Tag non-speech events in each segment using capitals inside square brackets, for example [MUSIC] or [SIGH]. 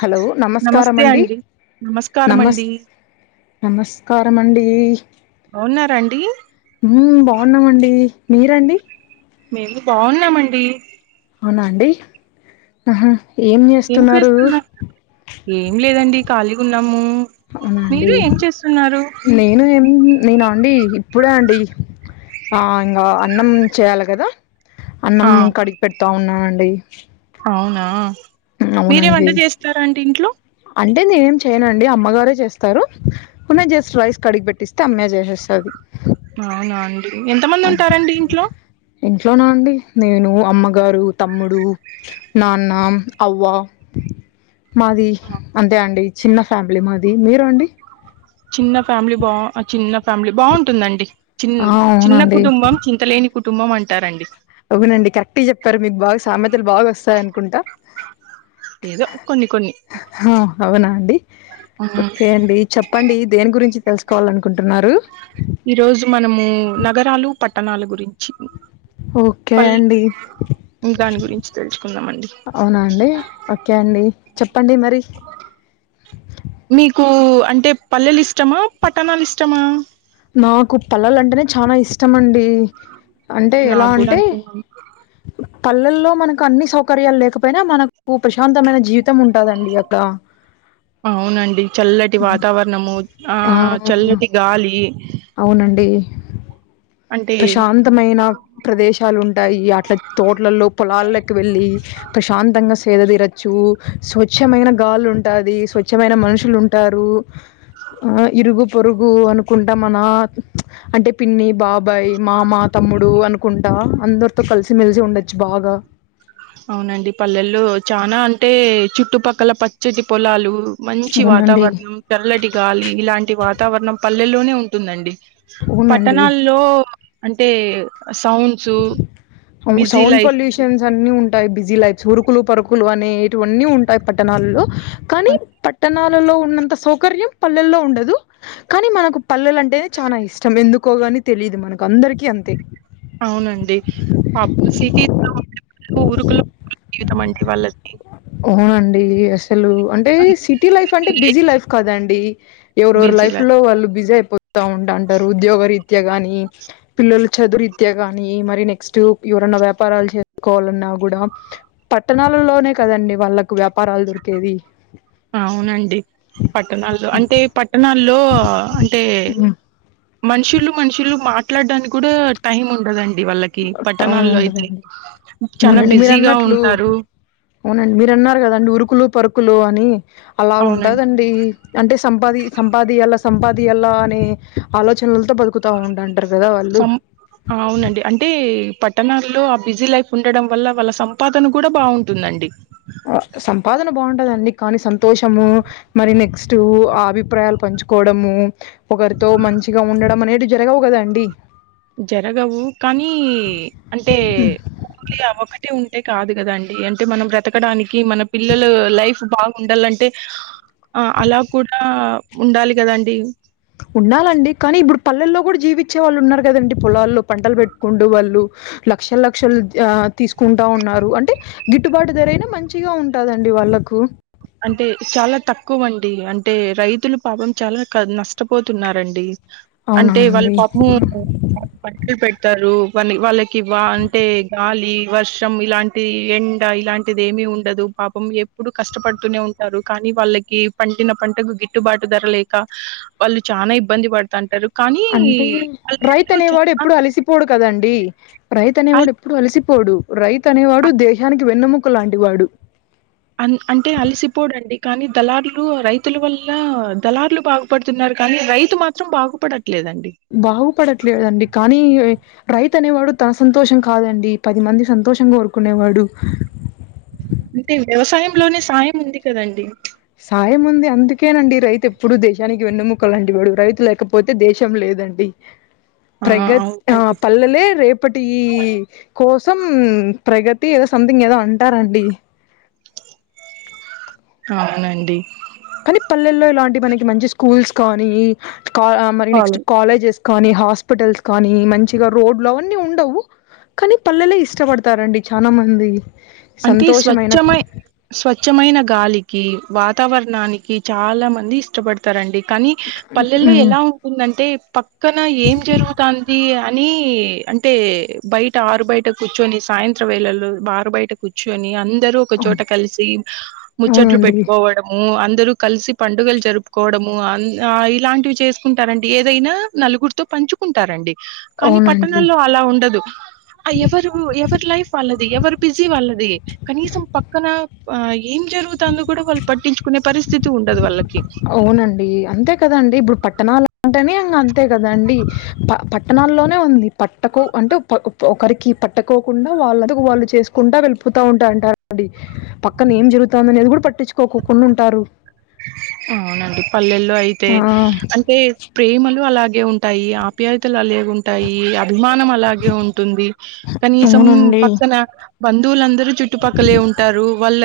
Hello నమస్కార అండి, నమస్కారం నమస్ అండి నమస్కారం అండి, బాగున్నారా అండి ఉమ్ బాగున్నామండి. మీరండి మేము బావున్నామండి. అవునా అండి, ఆహా ఏం జేస్తున్నారు. ఏం లేదండి ఖాళీగా ఉన్నాము అవునండి, మీరు ఏం చేస్తున్నారు నేను ఎం నేను ఆన్ అండి ఇప్పుడే అండి, ఆ ఇంగా అన్నం చేయాలే గదా. అన్నం ఆ కడిగి పెడతా ఉన్నానండి. అవునా, మీరేవంట అవునండి చేస్తారా అండి ఇంట్లో. అంటే నేనేం చేయనండి అమ్మగారే చేస్తారు. నేన్ జస్ట్ రైస్ కడిగి పెట్టిస్తే అమ్మే జేసేస్తది. అవునా అండి, ఎంతమంది ఉంటారండి ఇంట్లో. ఇంట్లో నా అండి నేను, అమ్మగారు, తమ్ముడు, నాన్న, అవ్వ [INAUDIBLE] మాది ఆ, అంతే అండి, చిన్న ఫ్యామిలీ మాది. మీరు అండి చిన్న ఫ్యామిలీ బా, ఆ చిన్న ఫ్యామిలీ బావుంటుందండి. చిన్, ఆ చిన్న అవునండి కుటుంబం చింతలేని కుటుంబం అంటారండి. అవునండి కరెక్ట్ గా చెప్పారు, మీకు బాగా సామెతలు, బాగా ఓస్తాయి అనుకుంటా. ఏదో కొన్ని కొన్ని హా అవునా అండి. ఓకే అండి చెప్పండి, దేని గురించి తెలుసుకోవాలనుకుంటున్నారు. ఈ రోజు మనము నగరాలు, పట్టణాల గురించి ఓకే పల్ అండి. దాని గురించి తెలుసుకుందామండి అవునా అండి ఓకే అండి, చెప్పండి మరి. మీకు అంటే పల్లెలు ఇష్టమా, పట్టణాలు ఇష్టమా. నాకు పల్లెలు అంటేనే చానా ఇష్టంమండి. డి అంటే ఎలా నాకు కూడా అంటే. అంతేనండి పల్లెల్లో మనకు అన్ని సౌకర్యాలు లేకపోయినా, మనక్ కు ప్రశాంతమైన జీవితం ఉంటాదండి అక్కడ. అవునండి చల్లటి వాతావరణము, ఆ చల్లటి గాలి అవునండి. అంటే ప్రశాంతమైన ప్రదేశాలు ఉంటాయి. అట్ల తోటలలో, పొలాలకి వెళ్ళి ప్రశాంతంగా స్ సేద తీరచ్చు, స్వచ్ఛమైన గాలు ఉంటాది, స్వచ్ఛమైన మనుషులు ఉంటారు. ఆ ఇరుగు, పొరుగు అనుకుంటా మన అంటే పిన్ని, బాబ్ బై, మామ, తమ్ముడు అనుకుంటా అందరితో కలిసిమెలిసి ఉండొచ్చు బాగా. అవునండి పల్లెల్లో చానా అంటే, చుట్టుపక్కల పచ్చటి పొలాలు మంచి అవునండి వాతావరణం, తెల్లటి గాలి ఇలాంటి వాతావరణం పల్లెల్లోనే ఉంటుందండి. అవునండి పట్టణాల్లో అంటే, ఆస్క్ [UNINTELLIGIBLE] సౌండ్ లైఫ్ పొల్యూషన్స్ అన్ని ఉం ఉంటాయి బిజీ లైప్స్ ఉరుకులు పరుకులు అనేటివి అన్నీ ఉంటాయి పట్టణలో కానీ పట్టణాలు పట్టణాల్లో ఉన్న ఉన్నంత సౌకర్యం పల్లెల్లో ఉండదు కానీ మనకు పల్లెలు అంటేనే చాలా ఇష్టం ఎందుకు ఎక్కగాని తెలియదు మనకు అందరికీ అంతే అవునండి పప్పు చీటి ఊరుకులో [INAUDIBLE] జీవితం అండి వాళ్లది అవునండి అసలు అంటే సిటీ లైఫ్ అంటే బిజీ లైఫ్ కదండి ఎవరెవరో లైఫ్ లో వాళ్ళు బిజీ అయిపోతా ఉంటుంటారు ఉద్యోగ రీతి త్యా గాని పిల్లలు చదువు రీత్యా గాని మరి నెక్స్ట్ ఎవరన్నా వ్యాపారాలు చేసుకోవాలన్నా ఆ గూడ పట్టణాలలోనే కదండి వాళ్ళకు వ్యాపారాలు దొరికేది అవునండి పట్టణాల్లో అంటే పట్టణాల్లో అంటే మనుషులు మనుషులు మాట్లాడడానికి కూడా టైం ఉండదండి వాళ్ళకి టౌన్ పట్టణాల్లో అయితే ఉండదండి చానా అవునండి మీరు బిజీగా అన్నట్లు ఉంటారు అవునండి మీరు అన్నారు కదాండి ఉరుకులు పరుకు కులు అని అలా అవునండి ఉంటదండి అంటే సంపాది సంపాదియాల సంపాది ఇది అలా అని ఆలోచనలతో బతుకుతా ఉండ ఉంటారు కదా వాళ్ళు ఈ పట్టణాల్లో ఆ బిజీ లైఫ్ ఉండడం వల్ల వాళ్ళ సంపాదన కూడా బాగుంటుందండి ఆ సంపాదన బాగుంటదండి కానీ సంతోషము మరి నెక్స్ట్ ఆ అభిప్రాయాలు పంచుకోవడము ఒకరితో మంచిగా ఉండడం అనేది జరగవు కదండి జరగవు కానీ అంటే [INAUDIBLE] ఒకటే ఉ అంతే కాదు కదాండి అంటే మనం బ్రతకడానికి మన పిల్లలు లైఫ్ బాగుండాలంటే ఆ అలా కూడా ఉండాలి కదండి ఉండాలండి కానీ ఇప్పుడు పల్లెల్లో కూడా జీవించే వాళ్ళు ఉన్నారు కదండి పొలాల్లో పంటలు పెట్టుకుంటూ వాళ్ళు లక్ష లక్షలు ఆ తీసుకుంటా ఉన్నారు అంటే గిట్టుబాటు ధర అయినా మంచిగా ఉంటదండి వాళ్లకు అంటే చాలా తక్కువ అండి అంటే రైతులు పాపం చాలా క నష్టపోతున్నారండి అవునా అంటే వాళ్ళ అండి. పాపం పంటలు పెడుతూ తారు వా వాళ్ళకి వా అంటే గాలి వర్షం ఇలాంటి ఎండ ఇలాంటిది ఏమి ఏముండదు పాపం ఎప్పుడు కష్టపడుతూ ఉంటూనే ఉంటారు కానీ వాళ్ళకి పడిన పంటకు గిట్టుబాటు ధర లేక వాళ్ళు చాలా ఇబ్బంది ప పడతా అంటారు అంటే రైతు అనేవాడు ఎప్పుడు అలసిపోడు కదండి రైతు అల్ అనేవాడు ఎప్పుడు అలసిపోడు రైతు అనేవాడు అన్ దేశానికి వెన్నుముక్క లాంటి వాడు అ అంటే అలసిపోడండి కానీ దళారులు రైతుల వల్ల దళార్లు బాగుపడుతున్నారు కానీ రైతు మాత్రం బాగుపడ బాగుపడట్లేదండి కానీ రైతు అనేవాడు తన సంతోషం కాదండి పది మంది సంతోషంగా కోరుకునేవాడు అంటే వ్యవసాయంలోనే సాయం ఉంది కదండి సాయం ఉంది అందుకేనండి రైతు ఎప్పుడు దేశానికి వెన్నుముక లాంటి వాడు రైతు లేకపోతే దేశం లేదు లేదండి ఆ! ప్రగ ఆ అవునండి. పల్లలే రేపటి ఈ కో సమ్ ప్రగతి ఏదో సంథింగ్ ఏదో అంటారండి అవునండి కానీ పల్లెల్లో ఇలాంటి మనకి మంచి స్కూల్స్ కానీ కా మరి నెక్స్ట్ కాలే కాలేజెస్ కానీ హాస్పిటల్స్ కానీ మంచిగా రోడ్లు అవన్నీ ఉండవు కానీ పల్లె లే ఇష్టపడతారండి చాలా మంది అంటే సంతోషమైన స్వచ్ఛమై స్వచ్ఛమైన గాలికి వాతావరణానికి చాలా మంది ఇష్టపడతారండి కానీ పల్లెల్లో ఉమ్ ఎలా ఉంటుందంటే పక్కన ఏం జరుగుతుంది అ ని అంటే బయట ఆరు బయట కూర్చొని సాయంత్రం వేళలో ఆరు బయటకు కూర్చుని అందరు అవును ఒకచోట కలిసి ముచ్చట్లు అవునండి పెట్టుకోవడము అ ఇద్దరు కలిసి పండుగలు జరుపుకోవడము ఆ ఇలాంటివి చేసుకుంటారంటడి ఏదైనా నలుగురితో పం పంచుకుంటారండి కానీ అవునండి పట్టణాల్లో అలా ఉండదు ఎవరు ఎవరి లైఫ్ వాళ్ళది ఎవరు బిజి వాళ్ళది కనీసం పక్కన ఏం జరుగుతుందో కూడా వాళ్ళు పట్టించుకునే పరిస్థితి స్థితి ఉండదు వాళ్ళ అవునండి అంతే కదండి ఇప్పుడు పట్టణాల పట్టనే అంతే కదండి ప పట్టణాల్లోనే ఉంది పట్టకు అంటే ఓ ఒకరికి పట్టకోకుండా వాళ్ళ వాళ్ళు చేసుకుంటా వెళ్ళితా ఉంటారుంటారుడి పక్కన ఏం జరుగుతుందని అది కూడా పట్టించుకోక కొండా ఉంటారు అవునండి పల్లెల్లో అయితే ఆ! అంటే ప్రేమలు అలాగే ఉంటాయి ఆప్యాయతలు అలే ఉంటాయి అభిమానం అలాగే ఉంటుంది కనీసం అవునండి. పక్కన బంధువులందరు చుట్టుపక్కలే ఉంటారు వాళ్ళ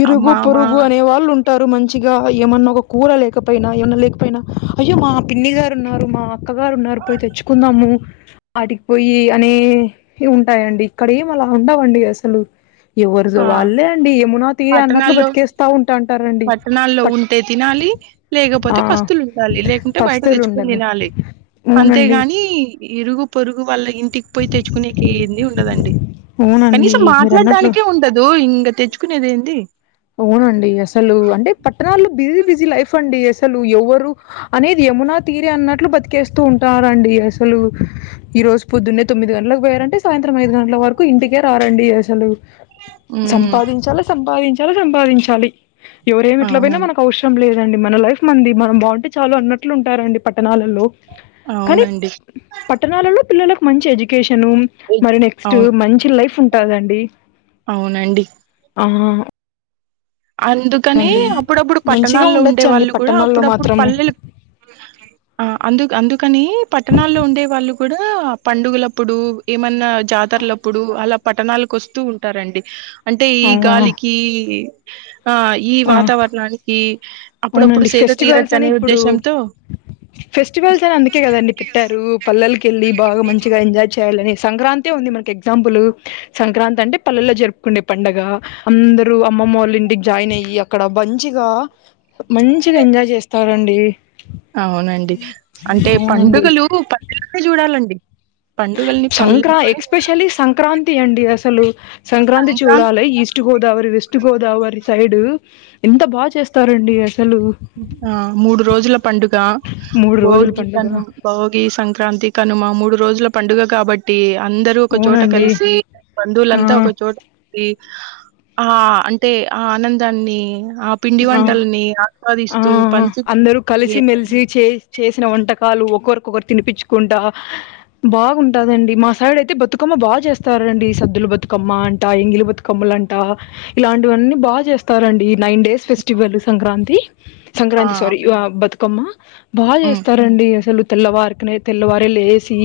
ఇరుగు పొరుగు అనే వాళ్ళు ఉం టారు మంచిగా ఏమన్నా ఒక కూర లేకపోయినా ఏమన్నా లేకపోయినా అయ్యో మా పిన్ని గారు ఉన్నారు మా అక్కగారు ఉన్నారు పోయి తెచ్చుకుందాము ఆడికి పోయి అనే ఉంటాయండి ఇక్కడ ఏం అలా ఉండవండి అసలు ఎవరుది ఆ! వాళ్ళే ఏమునా తీరే అన్నట్లు పట్టణాల్లో బతికేస్తా ఉంటాంటారండి పట్టణాల్లో బట్ ఆ పస్తులుండలి లేకుంటే బయట పస్తులు తెచ్చుకని ఉండరు తినాలి అంతే అవునండి గాని ఇరుగు పొరుగు వాళ్ళ ఇంటికి పోయి తెచ్చుకునే ఏంది ఉండదండి అవునండి కనీసం మీరు మాట్లాడడానికి అన్నట్లు అదో ఇంకా తెచ్చుకునేది ఏంది అవునండి అసలు అంటే పట్టణాలు బిజీ బిజీ లైఫ్ అండి అసలు ఎవరు అనేది యమున తీరే అన్నట్లు బతికేస్తూ ఉంటారండి అసలు ఈ రోజు పొద్దున్నే తొమ్మిది గంటలకు పోయారంటే సాయంత్రం ఐదు గంటల వరకు ఇంటికే రారండి అసలు ఉమ్ సంపాదించాలి సంపాదించాలి సంపాదించాలి ఎవరేమి ఎట్లా పోయినా అవునండి మనకు అవసరం లేదు అండి మన లైఫ్ మనది మనం బాగుంటే చాలా అన్నట్లు ఉంటారండి పట్టణాలలో కానీ అవునండి పట్టణాలలో పిల్లలకు మంచి ఎడ్యుకేషన్ షాను ఏజ్- మరి నెక్స్ట్ అవును మంచి లైఫ్ ఉంటదండి అవునండి ఆ అందుకని అప్పుడప్పుడు మంచిగా పట్టణాల్లో ఉండే ఉండొచ్చండి వాళ్ళు కూడా పట్టణాల్లో అప్పుడప్పుడు మాత్రము పల్లెలు ఆ అందు అందుకని పట్టణాల్లో ఉండే వాళ్ళు కూడా పండుగలప్పుడు ఏమన్నా జాతరలప్పుడు అలా పట్టణాలకు వస్తూ ఉంటారండి అంటే ఈ అవును గాలికి ఆ ఈ ఆ వాతావరణానికి అప్పుడప్పుడు అవునండి సీత తీరచ్చ ఫెస్టివల్స్ అని అనే ఇప్పుడు ఉద్దేశంతో ఫెస్టివల్స్ అని అందుకే కదండి పెట్టారు పల్లలకి వెళ్ళి బాగా మంచిగా ఎంజాయ్ చే చేయాలని సంక్రాంతి ఉంది మనకి ఎగ్జాంపుల్ సంక్రాంతి అంటే పల్లెల్లో జరుపుకుండే పండగ అందరూ అమ్మమ్మ వాళ్ళ ఇంటికి జాయిన్ అయ్యి అక్కడ అంతా మంచిగా మంచిగా ఎంజాయ్ చేస్తారండి అవునండి అంటే అవునండి పండుగలు పండుగలనే చూడాలండి పండుగల్ని సంక్రా పల్లెల్లోనే ఎక్స్పెషలీ సంక్రాం టి అండి అసలు సంక్రాంతి చూడాలి East Godavari West Godavari side ఎంత బాగ చేస్తారండి అసలు ఆ మూడు రోజుల పండుగా మూడు రోజుల భోగి పండుగ కను భోగి సంక్రాంతి కనుమ మూడ్ రోజుల పండుగ కాబట్టీగ అందరూ ఒక చోట అవునండి కలిసీ ఆ బంధువులంతా ఒక చోట ఉండి ఆ అంటే ఆ ఆనందాన్నీ ఆ పిండి వంటల్నీ ఆ ఆ ఆ అహ్ అందరూ కలిసి మెలిసి చే చేసిన వం టకాలు ఒకరికొకరు తినిపిచ్చుకుంటా బాగుంటాదండి మా సైడయితే బతుకమ్మ బా జరుపు స్తారండీ సద్దుల బతుకమ్మా అంట ఎంగిలి బతుకమ్మలంటా ఇలాంటివన్నీ బాగ జేస్తారండీ నైన్ డేస్ ఫెస్టివలు సంక్రాంతి ఆ! సంక్రాంతి స్వారీ బా బతుకమ్మ బాగ హ్మ్. జేస్తారండి అసలు తెల్లవారికనే తెల్లవారే లేసీ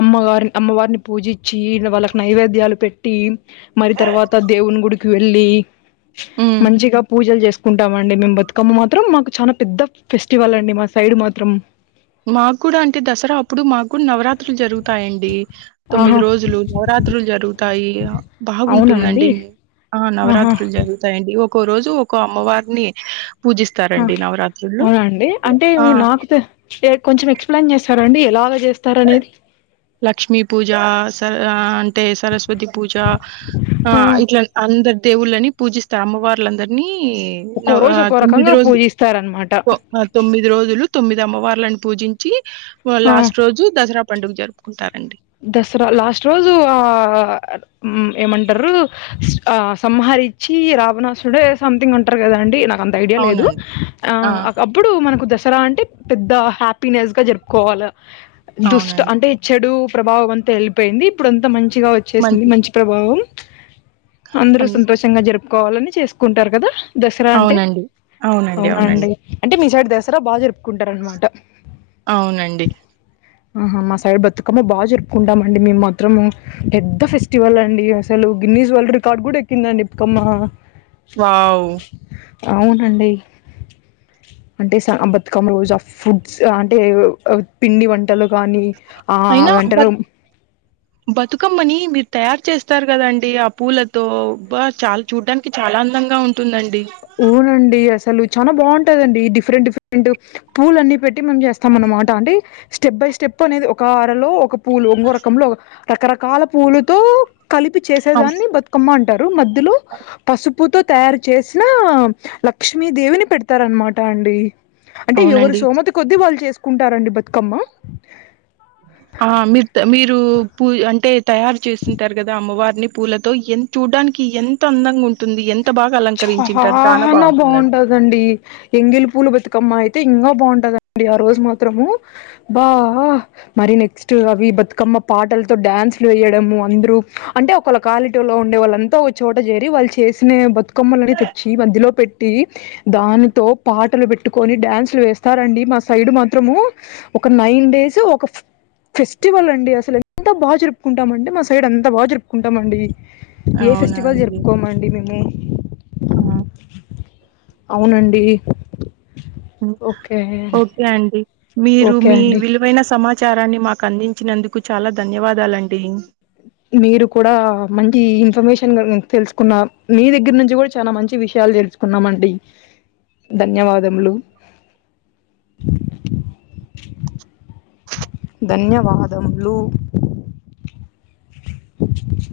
అమ్మవారిన్ అమ్మవార్ని పూజిచ్చి ఈ వాళ్ళక్ నైవేద్యాలు పెట్టీ మరి తర్వాత దేవున్ గుడికి వెళ్లీ హ్మ్. మంచిగ పూజల్ జేస్ కుంటామండి మెం బతుకమ్మ మాత్రం మాకు చానా పెద్ద ఫెస్టివలండి మా సైడు మాత్రం మాక్కూడా అంటే దసరా అప్పుడు మాక్కూన్ నవరాత్రుల్ జరుగుతాయండి తొమ్మిది ఆహా రోజులు నవరాత్రులు జరుగుతాయి అ అవునా బాగుంటుందండి అండి మి ఆ ఆహా నవరాత్రులు జరుగుతాయండి ఒకో రోజు ఒకో అమ్మవార్ని అ అవునండి అంటే ఆ! నాకు తె చే కొంచెం ఎక్స్ప్లెయిన్ జేస్తారా అండి ఎలా ఆరాదీస్తారనేది లక్ష్మీ పూజా సర్ ఆ తె సరస్వతీ పూజా ఆ ఇట్ల అంద దేవుళ్ళని పూజిస్తాం అమ్మవార్లందర్నీ ఈ ఒక్కో నవ రోజు ఒక్కో తొమ్మిది రకంగా రోజులు పూజిస్తారనమాట కొ అ తొమ్మిది రోజులు తొమ్మిదమ్మవార్లను పూజించీ వా లాస్ట్ రోజు దసరా పండుగ జరుపుకుంటారు దసరా లాస్ట్ రోజూ ఆ మ్మ్ ఏమంటరూ ఆ సంహరిచ్చీ రావణాసుడే ఏ సమ్థింగ్ అంటరు కదా అండి నా అంత ఐడియా లేదు అవునండి. ఆ అ అప్పుడూ మనకు దశ రా అంటె పెద్ద హ్యాపీనెస్గా జరుపుకోవాల దుష్ట అవునండి అంటే చెడూ ప్రభావం అంత ఎళ్ళిపోయింది ఇప్పుడంత మంచిగా వచ్చేసింది మంచి ప్రభావం అందరూ అన్ సంతోషంగా జరుపుకోవాలని చేసుకుంటారు కదా దసరా అంటె అవునండి అవునండి అవునా అవునండి అండి అంటే మీ సైడ్ దసరా బాగ జరుపుకుంటరున్మాట అవునండి ఆహా మా సైడ్ బతుకమ్మ బా జ జరుపుకుంటామండి మేమ్ మాత్రము పెద్ద ఫెస్టివల్లండి అసలు గిన్నీస్ వల్డ్ రికార్డ్ గూడ ఎక్కిందండి కమ్మా వావ్ అవునండీ అంటే స అంబతుకమ్మ రోజు ఆ ఫుడ్స్ ఆ అంటే అ పిండి వంటలు కానీ ఆ వంటరూ బతుకమ్మనీ మీరు తయారు చేస్తారు గదండీ ఆ పూలతోబ్బా చాల చూడ్డానికి చాలా అందంగా ఉంటుందండి ఊనండీ అస్ సలు చానా బావుంటదండీ డిఫరెంట్ డిఫరెంటు పూలన్నీ పెట్టి మనం జేస్తాం అన్నమాట అంటే స్టెప్ బై స్టెప్ అనేది ఒకా అరలో ఒక పూలు ఉంగో రకంలో ఒగ రకరకాల పూలతో కలిపి అవ్ చేసేదాన్నీ బతుకమ్మ అంటారు మధ్యలో పసుపుతో తయారు చేసి. నామ్ లక్ష్మీ దేవిని పెడతారన్మాట అండి. అంటే ఎవరి అవునండి సోమతి కొద్దీ వాళ్ళు చేసుకుంటారండి బతుకమ్మ. ఆ మీర్ త మీరూ పూజ అంటే. తయారు చేసింటారు గదా అమ్మవారిని పూలతో ఎన్ చూడానికి ఎంత అందంగా ఉంటుంది ఎం. చా హ హ నా బాగుంటదండి ఎంగిలి పూల బతుకమ్మ అయితే. ఇంగ బాగుంటదండి ఆ రోజు మాత్రమూ బా అ ఆ మరి నెక్స్ట్ అవి బతుకమ్మ. పాటలతో డాన్స్లు వేయడము అందురు అంటే ఒకళ క్వాలిటీలో ఉండే వాళ్ళంతా ఒక చోట జెరి వాళ్ళు చే. ఎస్నే బత్. కొమ్మాలని తెచ్చి మధ్యలో పెట్టి దానితో పాటలు పెట్టుకొని డ్యాన్సులు వేస్తారండి మ. మ సైడ్ మాత్రమూ ఒక నైన్ డేసు ఒక. ఫెస్టివల్ అండి అసలు ఎంత బాగా జరుపుకుంటాం అండి మా సైడ్ అంత బాగ జరుపు. కుంటమంది, ఏ అవునా ఫెస్టివల్, అండి జరుపుకోమండి, మేము. ఆ. అవునండి. ఓకే. ఓకే అండి, మీరు, ఓకే మీ అండి. విలువైన, సమ. చారాన్ని, మాకు, అందించినందుకు, చాలా, ధన్యవాదాలండి. మీరు కూడా, మంచి, ఇన్ఫర్మేషన్, ల్ తెలుసుకున్న, మీ దగ్గర, నుంచి, గుడా, చాలా, మంచి విష. యాలు తెలుసుుకున్నామండి, ధన్యవాదములు. హు ధన్యవాదములు, చూచు.